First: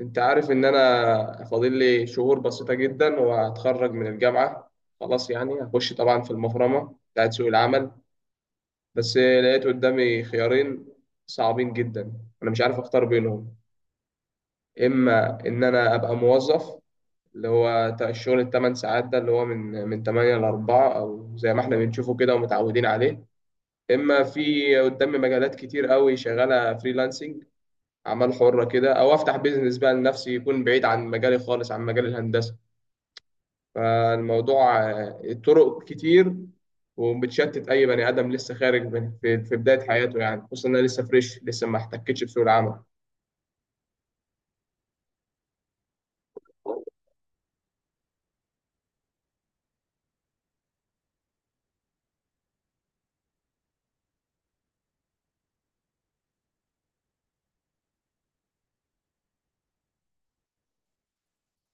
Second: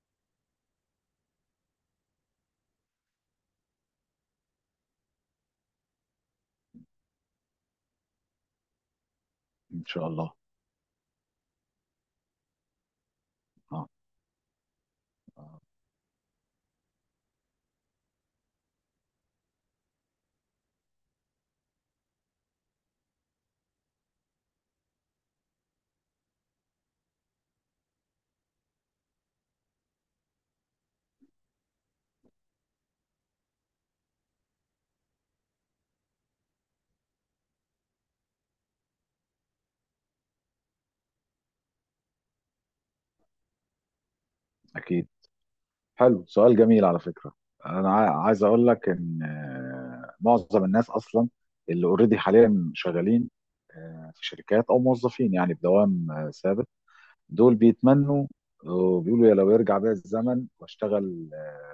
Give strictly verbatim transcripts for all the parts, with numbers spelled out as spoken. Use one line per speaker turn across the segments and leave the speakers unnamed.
انت عارف ان انا فاضل لي شهور بسيطة جدا وهتخرج من الجامعة. خلاص يعني هخش طبعا في المفرمة بتاعت سوق العمل. بس لقيت
ان شاء
قدامي
الله.
خيارين صعبين جدا، انا مش عارف اختار بينهم.
اه.
اما
آه،
ان انا ابقى موظف، اللي هو تا- الشغل الثمان ساعات ده اللي هو من من تمانية ل الرابعة، او زي ما احنا بنشوفه كده ومتعودين عليه. اما في قدامي مجالات كتير قوي شغالة فريلانسنج، اعمال حرة كده، او افتح بيزنس بقى لنفسي يكون بعيد عن مجالي خالص عن مجال الهندسة. فالموضوع آه، الطرق كتير، وبتشتت اي بني ادم لسه خارج من في, في بدايه حياته يعني، خصوصا انا لسه فريش لسه ما احتكتش بسوق العمل.
اكيد. حلو، سؤال جميل على فكره. انا عا- عايز اقول لك ان آه، معظم الناس اصلا اللي اوريدي حاليا شغالين آه، في شركات او موظفين، يعني بدوام آه، ثابت. دول بيتمنوا وبيقولوا: يا لو يرجع بيا الزمن واشتغل، آه،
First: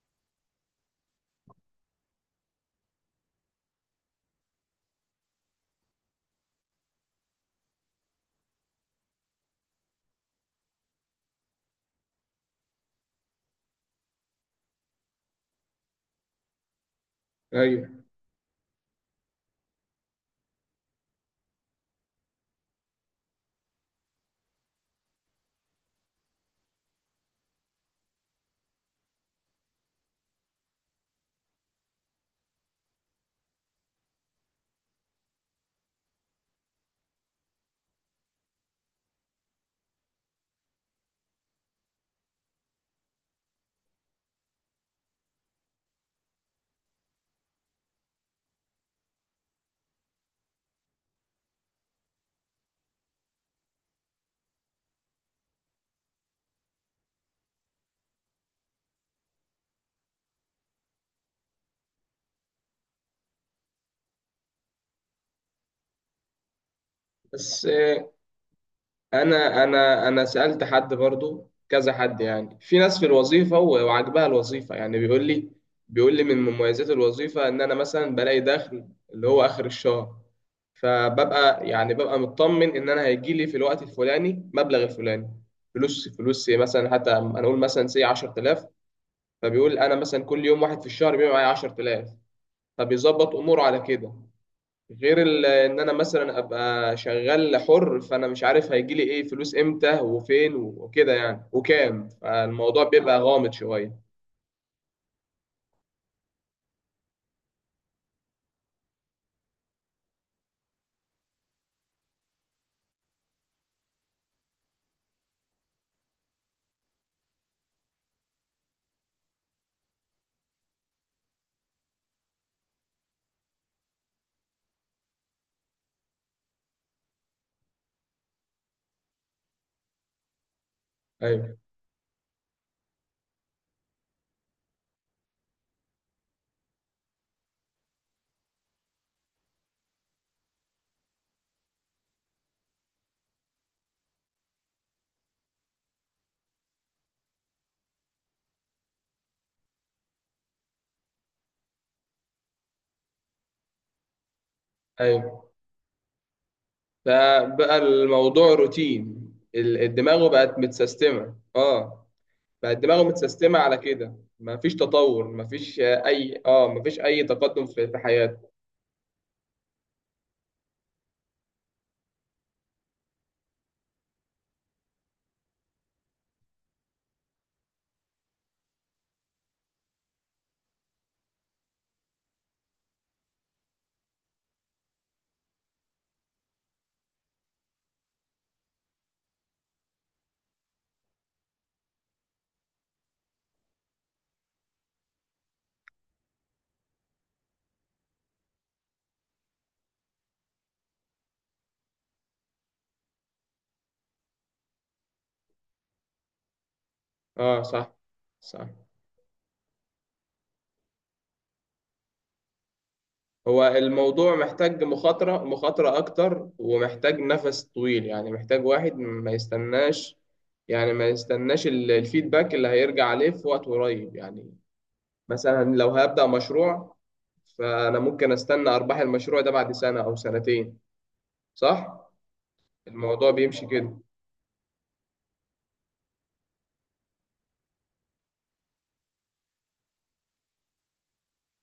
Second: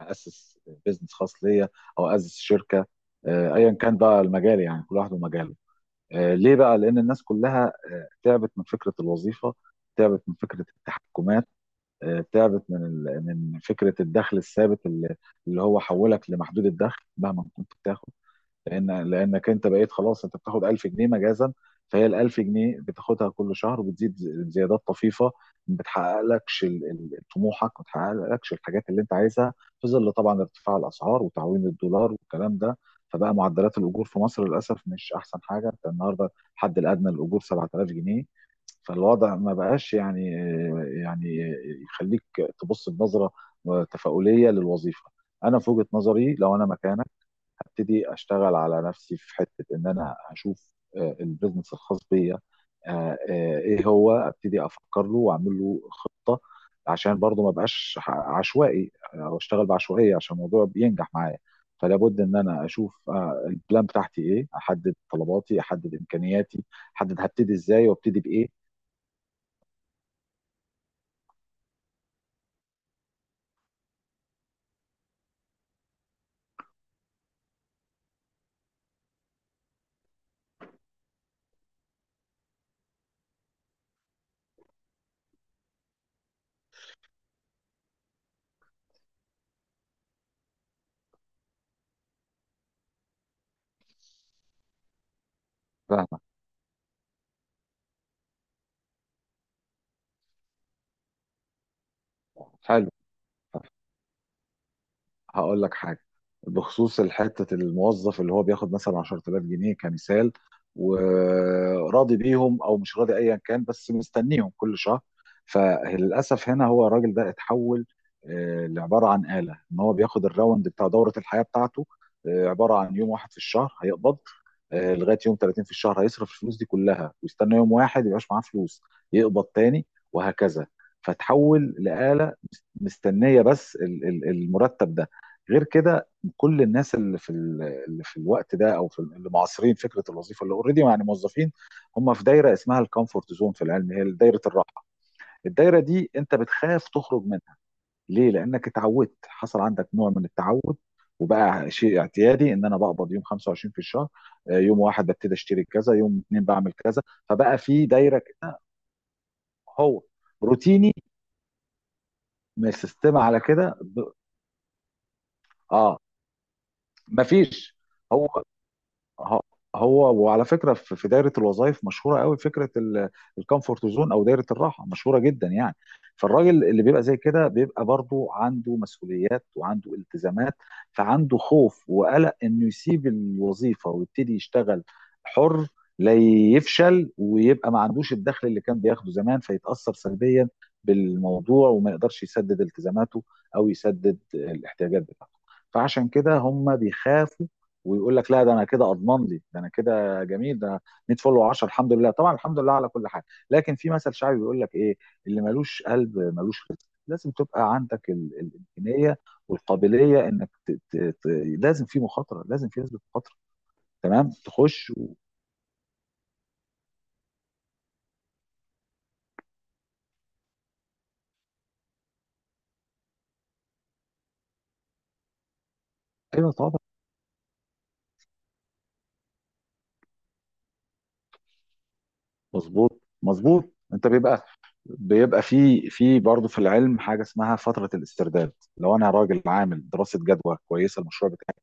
اسس بيزنس خاص ليا او اسس شركه. آه، ايا كان بقى المجال، يعني كل واحد ومجاله. آه، ليه بقى؟ لان الناس كلها تعبت من فكره الوظيفه، تعبت من فكره التحكمات، آه، تعبت من ال- من فكره الدخل الثابت، اللي اللي هو حولك لمحدود الدخل مهما كنت
ايوه.
بتاخد. لان لانك انت بقيت خلاص، انت بتاخد الف جنيه مجازا. فهي ال الالف جنيه بتاخدها كل شهر، وبتزيد ز- زيادات طفيفه. ما بتحققلكش ال- ال- طموحك، ما بتحققلكش الحاجات اللي انت عايزها، في ظل طبعا ارتفاع الاسعار وتعويم الدولار والكلام ده. فبقى معدلات الاجور في مصر للاسف مش احسن حاجه. انت النهارده الحد الادنى للاجور سبعة آلاف جنيه. فالوضع ما بقاش يعني يعني يخليك تبص بنظرة تفاؤلية للوظيفة. انا في وجهة نظري، لو انا مكانك، هبتدي اشتغل على نفسي، في حتة ان انا هشوف آه، البيزنس الخاص بيا. آه، آه، ايه هو؟ ابتدي افكر له واعمل له خطة، عشان برضه ما بقاش ح- عشوائي، آه، او اشتغل بعشوائية عشان الموضوع بينجح معايا. فلابد ان انا اشوف آه، البلان بتاعتي ايه، احدد طلباتي، احدد امكانياتي، احدد هبتدي
بس
ازاي
آه،
وابتدي بايه.
انا انا انا سالت حد برضو كذا حد يعني، في ناس في الوظيفه و- وعجبها الوظيفه، يعني بيقول لي بيقول لي من مميزات الوظيفه ان انا مثلا بلاقي دخل اللي هو اخر الشهر، فببقى يعني ببقى مطمن ان انا هيجي لي في الوقت الفلاني مبلغ الفلاني. فلوس فلوس إيه مثلا، حتى انا اقول مثلا سي عشرة آلاف. فبيقول انا مثلا كل يوم واحد في الشهر بيبقى معايا عشرة آلاف، فبيظبط اموره على كده. غير ال- ان انا مثلا ابقى شغال حر، فانا مش عارف هيجي لي ايه فلوس، امتى وفين وكده يعني وكام، فالموضوع
حلو،
بيبقى غامض شويه.
هقول لك حاجه. بخصوص الحته، الموظف اللي هو بياخد مثلا عشر آلاف جنيه كمثال، وراضي بيهم او مش راضي ايا كان، بس مستنيهم كل شهر. فللاسف هنا هو الراجل ده اتحول آه، لعباره عن آلة، ان هو بياخد الراوند بتاع دوره الحياه بتاعته. آه، عباره عن يوم واحد في الشهر هيقبض، آه، لغايه يوم تلاتين في الشهر هيصرف الفلوس دي كلها، ويستنى يوم واحد يبقاش معاه فلوس، يقبض تاني، وهكذا.
ايوه.
فتحول لآلة مستنيه بس ال- ال- المرتب ده. غير كده، كل الناس اللي في ال- اللي في الوقت ده، او في ال- اللي معاصرين فكره الوظيفه اللي اوريدي يعني موظفين، هم في دايره اسمها الكومفورت زون في العلم، هي دايره الراحه. الدايره دي انت بتخاف تخرج منها. ليه؟ لانك اتعودت، حصل عندك نوع من التعود، وبقى شيء اعتيادي ان انا بقبض يوم خمسة وعشرين في الشهر. آه، يوم واحد ببتدي
ايوه.
اشتري كذا، يوم اتنين بعمل كذا. فبقى
فبقى
في دايره
الموضوع
كده.
روتين، ال-
هو
الدماغ بقت
روتيني
متسيستمه، اه.
من
بقت دماغه
السيستم على
متسيستمه
كده
على
ب...
كده، مفيش تطور، مفيش
اه.
آه، اي اه مفيش اي تقدم
مفيش
في في
هو
حياته.
ه- هو وعلى فكره في في دايره الوظائف مشهوره قوي فكره الكومفورت زون او دايره الراحه، مشهوره جدا يعني. فالراجل اللي بيبقى زي كده بيبقى برضو عنده مسؤوليات وعنده التزامات. فعنده خوف وقلق انه يسيب الوظيفه ويبتدي يشتغل حر، لا يفشل ويبقى ما عندوش الدخل اللي كان بياخده زمان، فيتاثر سلبيا بالموضوع وما يقدرش يسدد التزاماته او يسدد الاحتياجات بتاعته. فعشان كده هم بيخافوا. ويقول لك: لا، ده انا كده اضمن لي، ده انا كده جميل، ده مية فولو و10، الحمد لله، طبعا الحمد لله على كل حاجه. لكن في مثل شعبي بيقول لك ايه؟ اللي ملوش قلب ملوش رزق. لازم
اه،
تبقى
صح.
عندك ال-
صح.
الامكانيه والقابليه انك ت... ت... ت... لازم في مخاطره، لازم في نسبه مخاطره.
هو
تمام،
الموضوع محتاج
تخش و...
مخاطرة مخاطرة أكتر، ومحتاج نفس طويل يعني، محتاج واحد ما يستناش، يعني ما يستناش ال- الفيدباك اللي هيرجع عليه في وقت قريب يعني. مثلا لو هبدأ
ايوه طبعا.
مشروع، فأنا ممكن أستنى أرباح المشروع ده بعد سنة أو سنتين، صح؟
مظبوط
الموضوع بيمشي
مظبوط
كده.
انت بيبقى بيبقى في في برضه في العلم حاجه اسمها فتره الاسترداد. لو انا راجل عامل دراسه جدوى كويسه المشروع بتاعي،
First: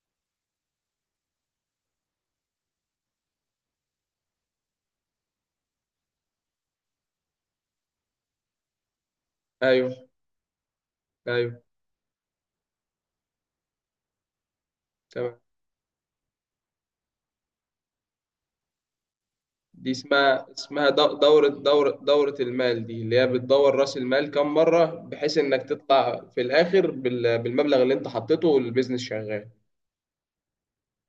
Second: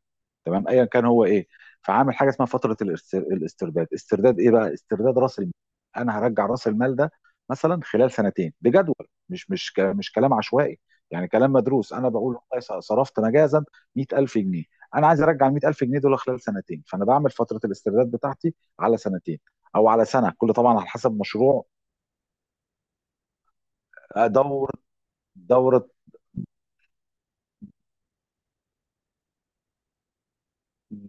تمام ايا كان هو ايه، فعامل حاجه اسمها فتره الاست- الاسترداد. استرداد ايه بقى؟ استرداد راس المال. انا هرجع راس المال ده مثلا خلال سنتين بجدول. مش مش ك-
أيوه.
مش كلام عشوائي، يعني كلام
أيوه.
مدروس. انا بقول والله صرفت مجازا مئة ألف جنيه. انا عايز ارجع
تمام.
ال المئة ألف جنيه دول خلال سنتين، فانا بعمل فتره الاسترداد بتاعتي على سنتين، او
دي
على سنه،
اسمها
كل طبعا على
اسمها دو-
حسب
دورة
مشروع.
دورة دورة المال، دي اللي هي بتدور رأس المال كم
دوره،
مرة، بحيث إنك
دوره،
تطلع في الآخر بال- بالمبلغ اللي أنت حطيته والبيزنس شغال،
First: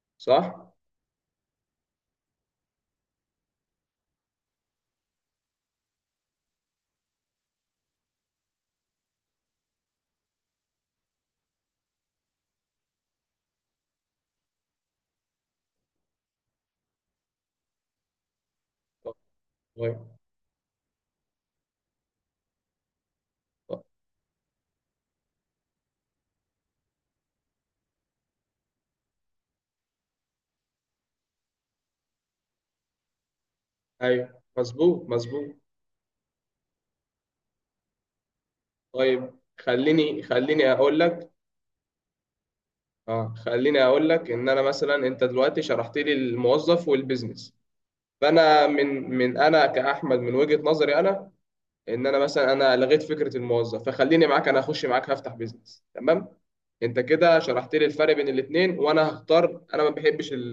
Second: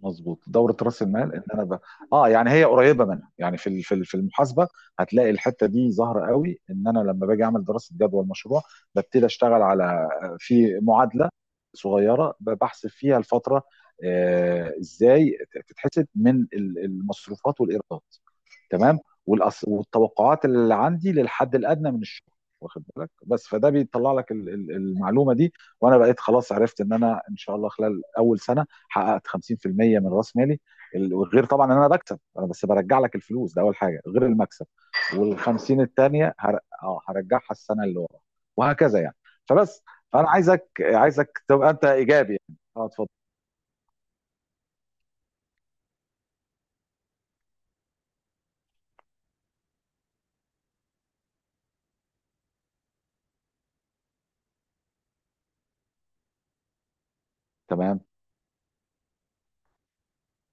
مظبوط،
صح؟
دورة رأس المال، ان انا ب... اه، يعني هي قريبة منها يعني، في ال- في ال- في المحاسبة هتلاقي الحتة دي ظاهرة قوي. ان انا لما باجي اعمل دراسة جدوى المشروع، ببتدي اشتغل على، في معادلة صغيرة بحسب فيها الفترة. آه ازاي تتحسب؟ من ال- المصروفات والايرادات، تمام، والأص...
طيب.
والتوقعات اللي عندي للحد الادنى من الشغل. واخد بالك؟ بس فده
طيب.
بيطلع لك ال- ال- المعلومه دي. وانا بقيت خلاص عرفت ان انا ان شاء الله خلال اول سنه حققت خمسين في المية من راس مالي. ال- غير طبعا ان انا بكسب. انا بس برجع لك الفلوس ده اول حاجه، غير
أيوه،
المكسب.
مظبوط.
وال
مظبوط.
الخمسين الثانيه هر... اه هرجعها السنه اللي ورا، وهكذا يعني.
طيب.
فبس،
خليني
فانا عايزك
خليني أقول لك.
عايزك تبقى انت ايجابي يعني. اه، اتفضل.
أه، خليني أقول لك إن أنا مثلا، أنت دلوقتي شرحت لي الموظف والبيزنس، فأنا من من أنا كأحمد من وجهة نظري أنا، ان انا مثلا انا لغيت فكره الموظف، فخليني معاك، انا اخش معاك هفتح بيزنس، تمام. انت كده شرحت لي
تمام.
الفرق بين الاثنين وانا هختار. انا ما بحبش ال...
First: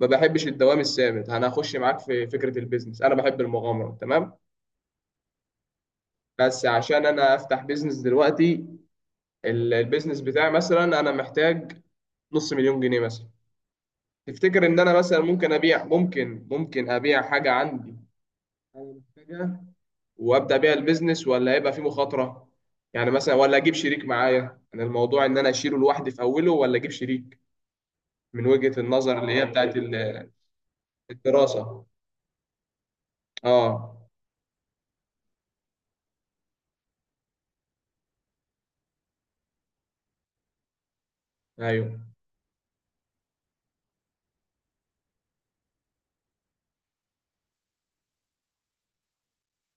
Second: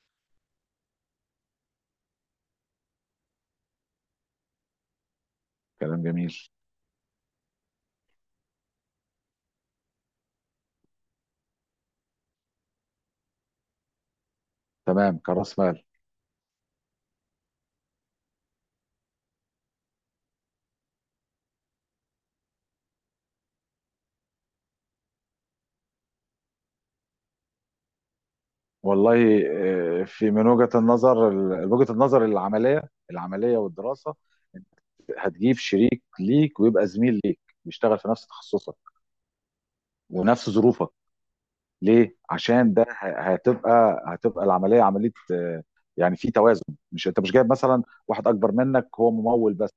ما بحبش الدوام الثابت، انا هخش معاك في فكره البيزنس، انا بحب المغامره، تمام.
كلام جميل.
بس عشان انا افتح بيزنس دلوقتي، ال- البيزنس بتاعي مثلا انا محتاج نص مليون جنيه مثلا. تفتكر ان انا مثلا
تمام،
ممكن
كراس مال.
ابيع، ممكن ممكن ابيع حاجه عندي انا محتاجها، وابدا بيها البيزنس، ولا هيبقى في مخاطره؟ يعني مثلا، ولا اجيب شريك معايا؟ انا الموضوع ان انا اشيله لوحدي في اوله، ولا اجيب شريك، من وجهة النظر اللي
والله،
هي بتاعت
آه،
ال-
في من وجهة النظر ال-
الدراسة.
وجهة النظر العملية، العملية
اه.
والدراسة. انت هتجيب شريك ليك، ويبقى زميل ليك بيشتغل في نفس تخصصك ونفس ظروفك.
ايوه.
ليه؟ عشان ده ه- هتبقى هتبقى العملية عملية، آه، يعني في توازن. مش انت مش جايب مثلا واحد اكبر منك هو ممول بس،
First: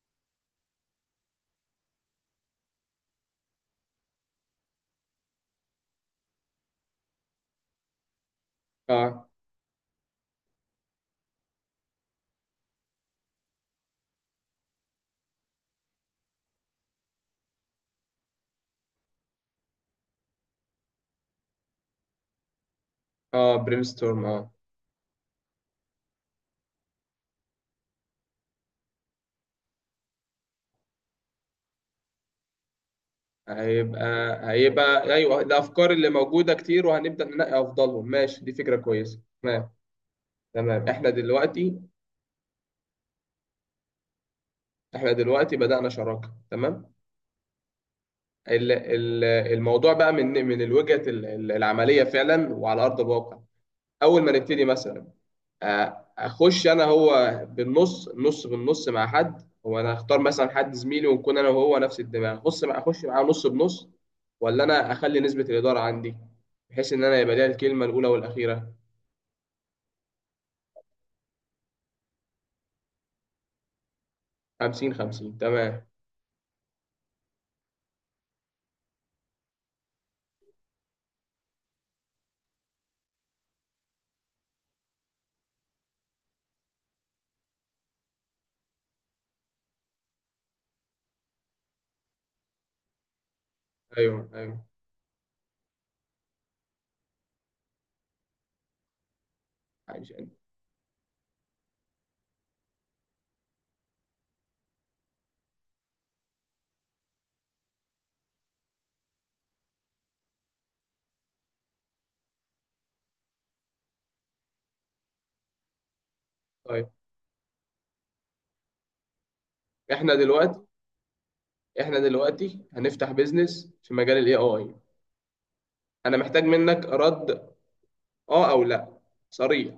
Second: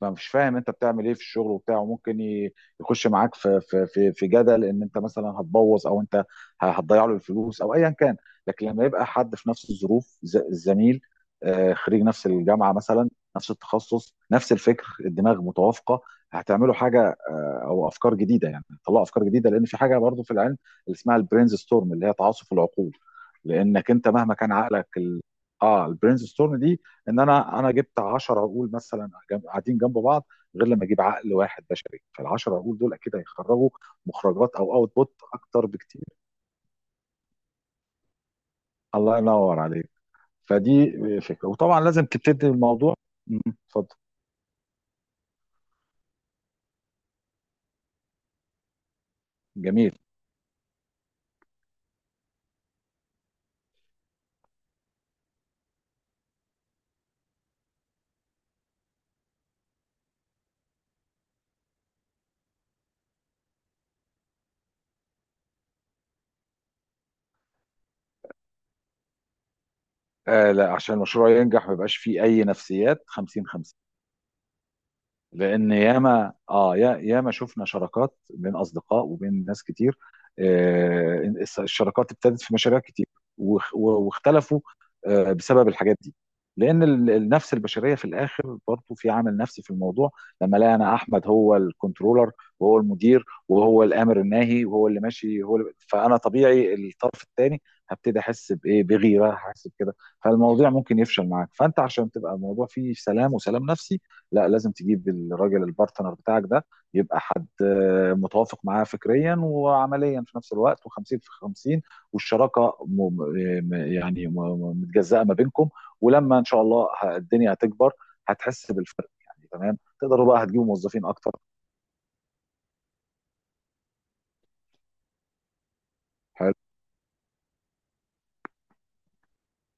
فمش فاهم انت بتعمل ايه في الشغل وبتاع، وممكن ي- يخش معاك في في في في جدل ان انت مثلا هتبوظ، او انت ه- هتضيع له الفلوس، او ايا كان. لكن لما يبقى
اه،
حد في نفس الظروف، ز- الزميل، آه، خريج نفس الجامعه مثلا، نفس التخصص، نفس الفكر، الدماغ متوافقه، هتعملوا حاجه او افكار جديده. يعني طلعوا افكار جديده، لان في حاجه برضو في العلم اللي اسمها البرينز ستورم، اللي هي تعاصف العقول.
اه، برين
لانك انت
ستورم،
مهما
اه.
كان عقلك ال... اه البرينز ستورم دي، ان انا انا جبت عشر عقول مثلا جنب- قاعدين جنب بعض، غير لما اجيب عقل واحد بشري. فال العشرة عقول دول اكيد هيخرجوا
هيبقى
مخرجات او اوت بوت
هيبقى ايوه،
اكتر
الافكار
بكتير.
اللي موجوده كتير، وهنبدا ننقي افضلهم، ماشي، دي فكره
الله
كويسه،
ينور
تمام.
عليك.
تمام،
فدي
احنا
فكره،
دلوقتي
وطبعا لازم تبتدي الموضوع. مم، اتفضل.
احنا دلوقتي بدانا شراكه، تمام. ال- ال- الموضوع
جميل.
بقى من من الوجهه ال- ال- العمليه فعلا، وعلى ارض الواقع. اول ما نبتدي مثلا، آه، اخش انا هو بالنص نص بالنص مع حد، هو انا اختار مثلا حد زميلي ونكون انا وهو نفس الدماغ، اخش مع اخش معاه نص بنص، ولا انا اخلي نسبة الادارة عندي بحيث ان انا يبقى ليا الكلمة الاولى والاخيرة؟
آه لا، عشان المشروع ينجح ما يبقاش فيه اي نفسيات خمسين خمسين.
خمسين خمسين،
لان
تمام.
ياما، اه يا- ياما شفنا شراكات بين اصدقاء وبين ناس كتير. آه، الس- الشراكات ابتدت في مشاريع كتير، واخ- و- واختلفوا آه، بسبب الحاجات دي. لان ال- النفس البشريه في الاخر برضه في عامل نفسي في الموضوع. لما الاقي انا احمد هو الكنترولر، وهو المدير، وهو
ايوه.
الامر
ايوه.
الناهي، وهو اللي ماشي، هو اللي، فانا طبيعي الطرف الثاني هبتدي احس بايه؟ بغيره، هحس بكده.
عايش أنت.
فالموضوع ممكن يفشل معاك. فانت عشان تبقى الموضوع فيه سلام وسلام نفسي، لا، لازم تجيب الراجل البارتنر بتاعك ده يبقى حد آه، متوافق معاه فكريا وعمليا في نفس الوقت، و50 في خمسين، والشراكه م... م- يعني م- م- متجزأه ما بينكم. ولما ان شاء الله
طيب،
ه- الدنيا هتكبر، هتحس بالفرق يعني. تمام،
احنا
تقدروا بقى
دلوقتي
هتجيبوا موظفين اكتر.
احنا دلوقتي هنفتح بيزنس في مجال الاي اي، انا محتاج
حلو.
منك رد، اه او لا، صريح.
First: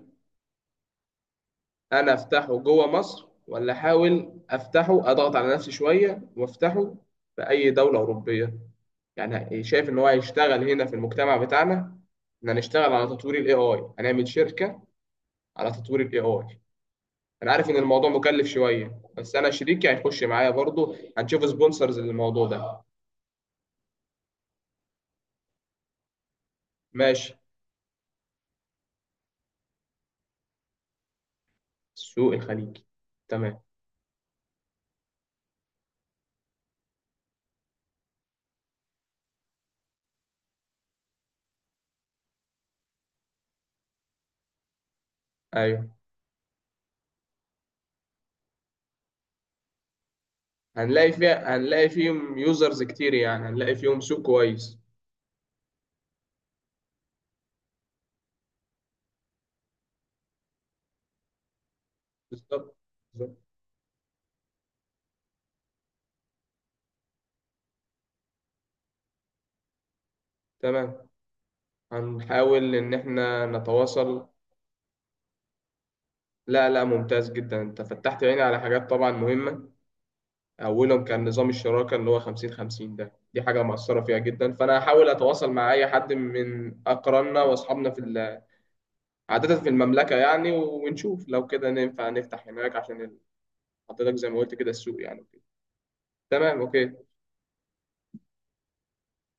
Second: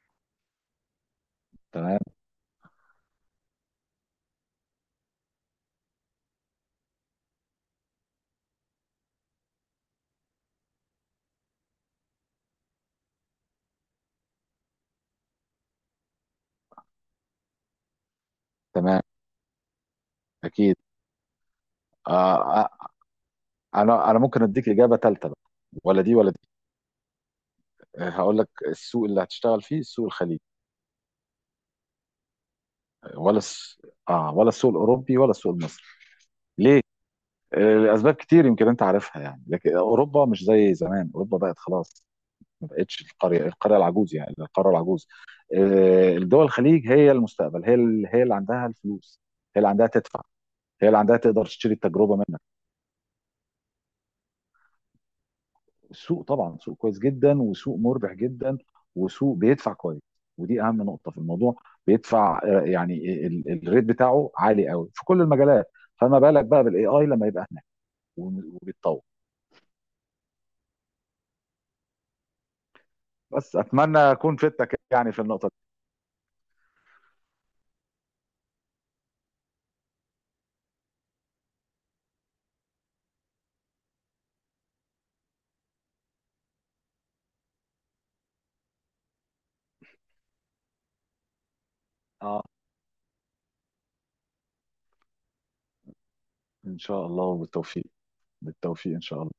تمام.
انا افتحه جوه مصر، ولا احاول افتحه، اضغط على نفسي شويه وافتحه في اي دوله اوروبيه؟ يعني شايف ان هو هيشتغل هنا في المجتمع بتاعنا، ان هنشتغل على تطوير الاي اي، هنعمل شركه على تطوير الاي اي؟ انا عارف ان الموضوع مكلف شويه،
تمام.
بس انا شريكي هيخش معايا
اكيد.
برضه، هنشوف سبونسرز
آه
للموضوع
آه،
ده.
انا انا ممكن اديك اجابه ثالثه بقى، ولا دي ولا دي.
ماشي.
آه، هقول لك، السوق اللي هتشتغل فيه، السوق الخليجي
السوق الخليجي،
ولا
تمام.
الس... اه ولا السوق الاوروبي ولا السوق المصري؟ ليه؟ لاسباب كتير يمكن انت عارفها يعني، لكن اوروبا مش زي زمان، اوروبا بقت خلاص، ما بقتش القريه القريه العجوز، يعني القاره العجوز.
ايوه،
آه، الدول الخليج هي المستقبل، هي ال- هي اللي عندها الفلوس، هي اللي عندها تدفع، هي اللي
هنلاقي
عندها تقدر
فيها
تشتري
هنلاقي
التجربه
فيهم
منك.
يوزرز كتير يعني، هنلاقي فيهم سوق كويس.
السوق طبعا سوق كويس جدا، وسوق مربح جدا، وسوق بيدفع كويس، ودي اهم نقطه في الموضوع. بيدفع آه،
بالظبط.
يعني
بالظبط.
ال- ال- الريت بتاعه عالي قوي في كل المجالات. فما بالك بقى بالاي اي لما يبقى هناك وبيتطور؟
تمام، هنحاول إن إحنا
بس اتمنى
نتواصل.
اكون فدتك يعني في النقطه دي.
لا، لا، ممتاز جدا، أنت فتحت عيني على حاجات طبعا مهمة. أولهم كان نظام الشراكة اللي هو خمسين خمسين ده، دي حاجة مؤثرة فيها جدا، فأنا هحاول أتواصل مع أي حد من أقراننا وأصحابنا في ال- عادة في المملكة يعني، ونشوف لو كده ننفع
اه،
نفتح هناك عشان ال- حضرتك زي ما قلت كده السوق يعني، وكده. تمام،
ان شاء
أوكي.
الله وبالتوفيق. بالتوفيق ان شاء الله.